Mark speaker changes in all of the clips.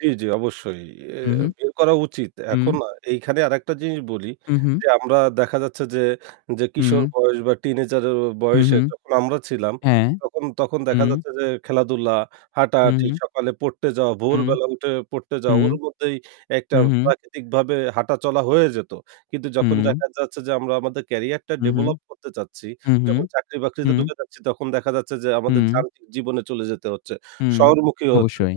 Speaker 1: জি, জি অবশ্যই, এ
Speaker 2: উ
Speaker 1: এ
Speaker 2: হুম।
Speaker 1: বের করা উচিত।
Speaker 2: উম।
Speaker 1: এখন আ এইখানে আরেকটা জিনিস বলি
Speaker 2: হু, হুম।
Speaker 1: যে, আমরা দেখা যাচ্ছে যে, যে কিশোর
Speaker 2: হুম।
Speaker 1: বয়স বা টিনেজার
Speaker 2: হু,
Speaker 1: বয়সে
Speaker 2: হুম।
Speaker 1: যখন আমরা ছিলাম
Speaker 2: হ্যাঁ।
Speaker 1: তখন তখন দেখা
Speaker 2: হুম।
Speaker 1: যাচ্ছে যে খেলাধুলা,
Speaker 2: হু,
Speaker 1: হাঁটাহাটি,
Speaker 2: হুম।
Speaker 1: সকালে পড়তে যাওয়া,
Speaker 2: উম
Speaker 1: ভোরবেলা উঠে পড়তে যাওয়া,
Speaker 2: হুম।
Speaker 1: ওর মধ্যেই একটা
Speaker 2: হু, হুম।
Speaker 1: প্রাকৃতিকভাবে হাঁটাচলা হয়ে যেত। কিন্তু যখন
Speaker 2: হুম।
Speaker 1: দেখা যাচ্ছে যে আমরা আমাদের ক্যারিয়ারটা
Speaker 2: হু, হুম।
Speaker 1: develop করতে চাচ্ছি,
Speaker 2: উ হুম।
Speaker 1: যখন চাকরি বাকরিতে
Speaker 2: হুম।
Speaker 1: ঢুকে যাচ্ছি তখন দেখা যাচ্ছে যে আমাদের
Speaker 2: হুম।
Speaker 1: যান্ত্রিক জীবনে চলে যেতে হচ্ছে,
Speaker 2: হুম,
Speaker 1: শহরমুখী হচ্ছে
Speaker 2: অবশ্যই,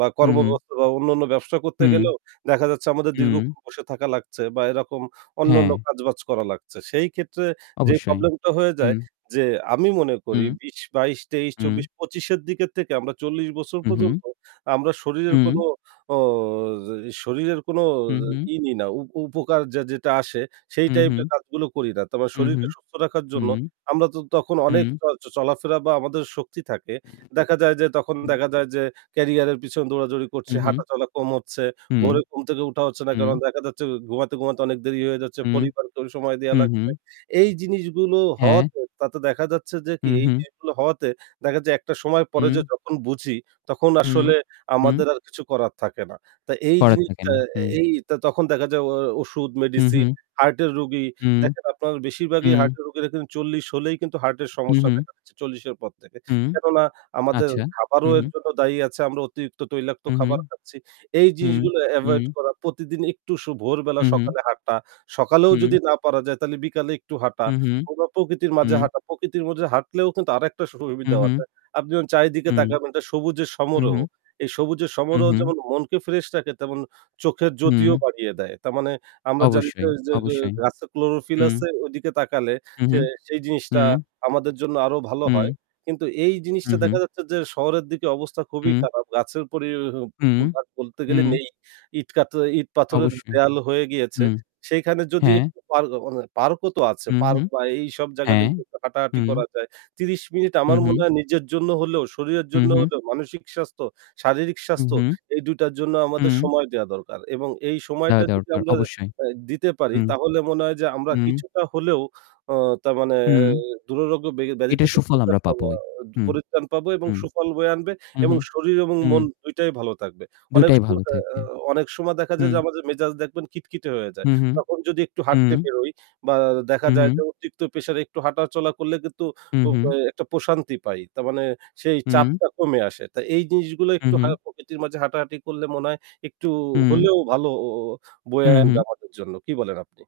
Speaker 1: বা
Speaker 2: হু, হুম।
Speaker 1: কর্মব্যবস্থা বা অন্যান্য ব্যবসা করতে
Speaker 2: হুম।
Speaker 1: গেলেও দেখা যাচ্ছে আমাদের
Speaker 2: উম।
Speaker 1: দীর্ঘক্ষণ বসে থাকা লাগছে বা এরকম অন্যান্য
Speaker 2: হ্যাঁ।
Speaker 1: কাজবাজ করা লাগছে। সেই ক্ষেত্রে যে
Speaker 2: অবশ্যই,
Speaker 1: problem টা হয়ে যায়
Speaker 2: উম।
Speaker 1: যে, আমি মনে করি
Speaker 2: উম।
Speaker 1: বিশ, বাইশ, তেইশ,
Speaker 2: উম।
Speaker 1: চব্বিশ, পঁচিশ এর দিকের থেকে আমরা ৪০ বছর
Speaker 2: উ হুম।
Speaker 1: পর্যন্ত আমরা শরীরের কোন
Speaker 2: উম।
Speaker 1: অ শরীরের কোন
Speaker 2: হু, হুম।
Speaker 1: ই নি না, উ উপকার যা যেটা আসে সেই
Speaker 2: হু,
Speaker 1: type এর
Speaker 2: হুম।
Speaker 1: কাজগুলো করি না। তার মানে
Speaker 2: উ হুম,
Speaker 1: শরীরকে সুস্থ রাখার জন্য
Speaker 2: হুম।
Speaker 1: আমরা তো তখন অনেক
Speaker 2: উম।
Speaker 1: চ চলাফেরা বা আমাদের শক্তি থাকে। দেখা যায় যে তখন দেখা যায় যে, ক্যারিয়ারের পিছনে দৌড়াদৌড়ি করছে,
Speaker 2: উ-হুম।
Speaker 1: হাঁটাচলা কম হচ্ছে,
Speaker 2: হুম।
Speaker 1: ভোরের ঘুম থেকে ওঠা হচ্ছে না।
Speaker 2: হুম।
Speaker 1: কারণ দেখা যাচ্ছে ঘুমাতে, ঘুমাতে অনেক দেরি হয়ে যাচ্ছে।
Speaker 2: উম।
Speaker 1: পরিবারকে সময় দেয়া
Speaker 2: হু,
Speaker 1: লাগছে।
Speaker 2: হুম।
Speaker 1: এই জিনিসগুলো
Speaker 2: হ্যাঁ।
Speaker 1: হওয়াতে তাতে দেখা যাচ্ছে যে
Speaker 2: হু,
Speaker 1: কি এই
Speaker 2: হুম।
Speaker 1: জিনিসগুলো হওয়াতে দেখা যায় একটা সময় পরে যে
Speaker 2: উম।
Speaker 1: যখন বুঝি, তখন
Speaker 2: হুম,
Speaker 1: আসলে
Speaker 2: উম।
Speaker 1: আমাদের আর কিছু করার থাকে না। তা এই
Speaker 2: করার থাকে
Speaker 1: জিনিসটা
Speaker 2: না, হুম।
Speaker 1: এই ত তখন দেখা যায় ও ওষুধ
Speaker 2: হু,
Speaker 1: মেডিসিন,
Speaker 2: হুম।
Speaker 1: হার্টের রোগী
Speaker 2: হুম।
Speaker 1: দেখেন আপনারা বেশিরভাগই
Speaker 2: উম।
Speaker 1: হার্টের রোগীর এখানে ৪০ হলেই কিন্তু হার্টের
Speaker 2: হু,
Speaker 1: সমস্যা
Speaker 2: হুম।
Speaker 1: দেখা দিচ্ছে ৪০ এর পর থেকে।
Speaker 2: হুম।
Speaker 1: কেননা আমাদের
Speaker 2: আচ্ছা, হু,
Speaker 1: খাবারও এর
Speaker 2: হুম।
Speaker 1: জন্য দায়ী আছে। আমরা অতিরিক্ত তৈলাক্ত
Speaker 2: উ হুম।
Speaker 1: খাবার খাচ্ছি। এই
Speaker 2: হুম,
Speaker 1: জিনিসগুলো
Speaker 2: হুম।
Speaker 1: avoid করা, প্রতিদিন একটু স ভোরবেলা
Speaker 2: হু, হুম।
Speaker 1: সকালে হাঁটা। সকালেও
Speaker 2: হুম।
Speaker 1: যদি না পারা যায় তাহলে বিকালে একটু হাঁটা,
Speaker 2: হু, হুম।
Speaker 1: কোন প্রকৃতির মাঝে
Speaker 2: উম।
Speaker 1: হাঁটা। প্রকৃতির মধ্যে হাঁটলেও কিন্তু আরেকটা সু
Speaker 2: হু,
Speaker 1: সুবিধাও
Speaker 2: হুম।
Speaker 1: আছে। আপনি যখন চারিদিকে
Speaker 2: হুম।
Speaker 1: তাকাবেন এটা সবুজের সমারোহ।
Speaker 2: উ-হুম।
Speaker 1: এই সবুজের
Speaker 2: উ
Speaker 1: সমারোহ
Speaker 2: হুম।
Speaker 1: যেমন মনকে fresh রাখে তেমন চোখের জ্যোতিও
Speaker 2: হুম।
Speaker 1: বাড়িয়ে দেয়। তার মানে আমরা জানি যে,
Speaker 2: অবশ্যই,
Speaker 1: যে যে যে
Speaker 2: অবশ্যই।
Speaker 1: গাছে chlorophyll
Speaker 2: হুম।
Speaker 1: আছে ওদিকে তাকালে, সে
Speaker 2: উ-হুম।
Speaker 1: সেই জিনিসটা
Speaker 2: হুম।
Speaker 1: আমাদের জন্য আরও ভালো হয়।
Speaker 2: হুম।
Speaker 1: কিন্তু এই
Speaker 2: উ
Speaker 1: জিনিসটা
Speaker 2: হুম।
Speaker 1: দেখা যাচ্ছে যে শহরের দিকে অবস্থা খুবই
Speaker 2: উম।
Speaker 1: খারাপ। গাছের পরিবে
Speaker 2: হুম,
Speaker 1: ব বলতে গেলে
Speaker 2: হুম।
Speaker 1: নেই। ইট, কাঠ, আ ইট, পাথরের
Speaker 2: অবশ্যই।
Speaker 1: দেয়াল হয়ে গিয়েছে।
Speaker 2: হুম।
Speaker 1: সেইখানে যদি
Speaker 2: হ্যাঁ।
Speaker 1: একটু park মানে park ও তো আছে। park
Speaker 2: উ-হুম।
Speaker 1: বা এইসব জায়গায়
Speaker 2: হ্যাঁ,
Speaker 1: যদি একটু হাঁটাহাটি
Speaker 2: হুম।
Speaker 1: করা যায় ৩০ মিনিট,
Speaker 2: হু,
Speaker 1: আমার মনে
Speaker 2: হুম।
Speaker 1: হয় নিজের জন্য হলেও, শরীরের
Speaker 2: হু,
Speaker 1: জন্য
Speaker 2: হুম।
Speaker 1: হলেও মানসিক স্বাস্থ্য, শারীরিক
Speaker 2: উ
Speaker 1: স্বাস্থ্য
Speaker 2: হুম।
Speaker 1: এই ২ টার জন্য আমাদের
Speaker 2: হুম।
Speaker 1: সময় দেয়া দরকার এবং এই
Speaker 2: দেখা
Speaker 1: সময়টা যদি
Speaker 2: দরকার
Speaker 1: আমরা
Speaker 2: অবশ্যই।
Speaker 1: আ দিতে পারি
Speaker 2: হুম।
Speaker 1: তাহলে মনে হয় যে আমরা
Speaker 2: হুম।
Speaker 1: কিছুটা হলেও অ তা মানে
Speaker 2: হুম।
Speaker 1: দুররোগ্য ব্যা ব্যাধি
Speaker 2: এটার
Speaker 1: থেকে
Speaker 2: সুফল
Speaker 1: পরিত্রাণ
Speaker 2: আমরা
Speaker 1: পাব
Speaker 2: পাবোই। হুম,
Speaker 1: পরিত্রান পাবো এবং
Speaker 2: হুম।
Speaker 1: সুফল বয়ে আনবে
Speaker 2: উ
Speaker 1: এবং
Speaker 2: হুম,
Speaker 1: শরীর এবং
Speaker 2: হুম।
Speaker 1: মন দুইটাই ভালো থাকবে। অনেক
Speaker 2: দুটাই
Speaker 1: সময়
Speaker 2: ভালো
Speaker 1: অ অ্যা
Speaker 2: থাকবে।
Speaker 1: অনেক সময় দেখা যায়
Speaker 2: হুম।
Speaker 1: যে আমাদের মেজাজ দেখবেন খিটখিটে হয়ে যায়।
Speaker 2: হু, হুম,
Speaker 1: তখন যদি একটু
Speaker 2: উম।
Speaker 1: হাঁটতে বেরোই বা দেখা
Speaker 2: উ
Speaker 1: যায় যে
Speaker 2: হুম।
Speaker 1: অতিরিক্ত pressure একটু হাঁটাচলা করলে কিন্তু
Speaker 2: উ
Speaker 1: প
Speaker 2: হুম।
Speaker 1: এ একটা প্রশান্তি পাই। তার মানে সেই
Speaker 2: হুম।
Speaker 1: চাপটা কমে আসে। তাই এই জিনিসগুলো
Speaker 2: উ
Speaker 1: একটু
Speaker 2: হুম।
Speaker 1: হয় প্রকৃতির মাঝে হাঁটাহাটি করলে মনে হয় একটু
Speaker 2: হুম।
Speaker 1: হলেও ভালো
Speaker 2: হু,
Speaker 1: বয়ে আনবে
Speaker 2: হুম।
Speaker 1: আমাদের জন্য। কি বলেন আপনি?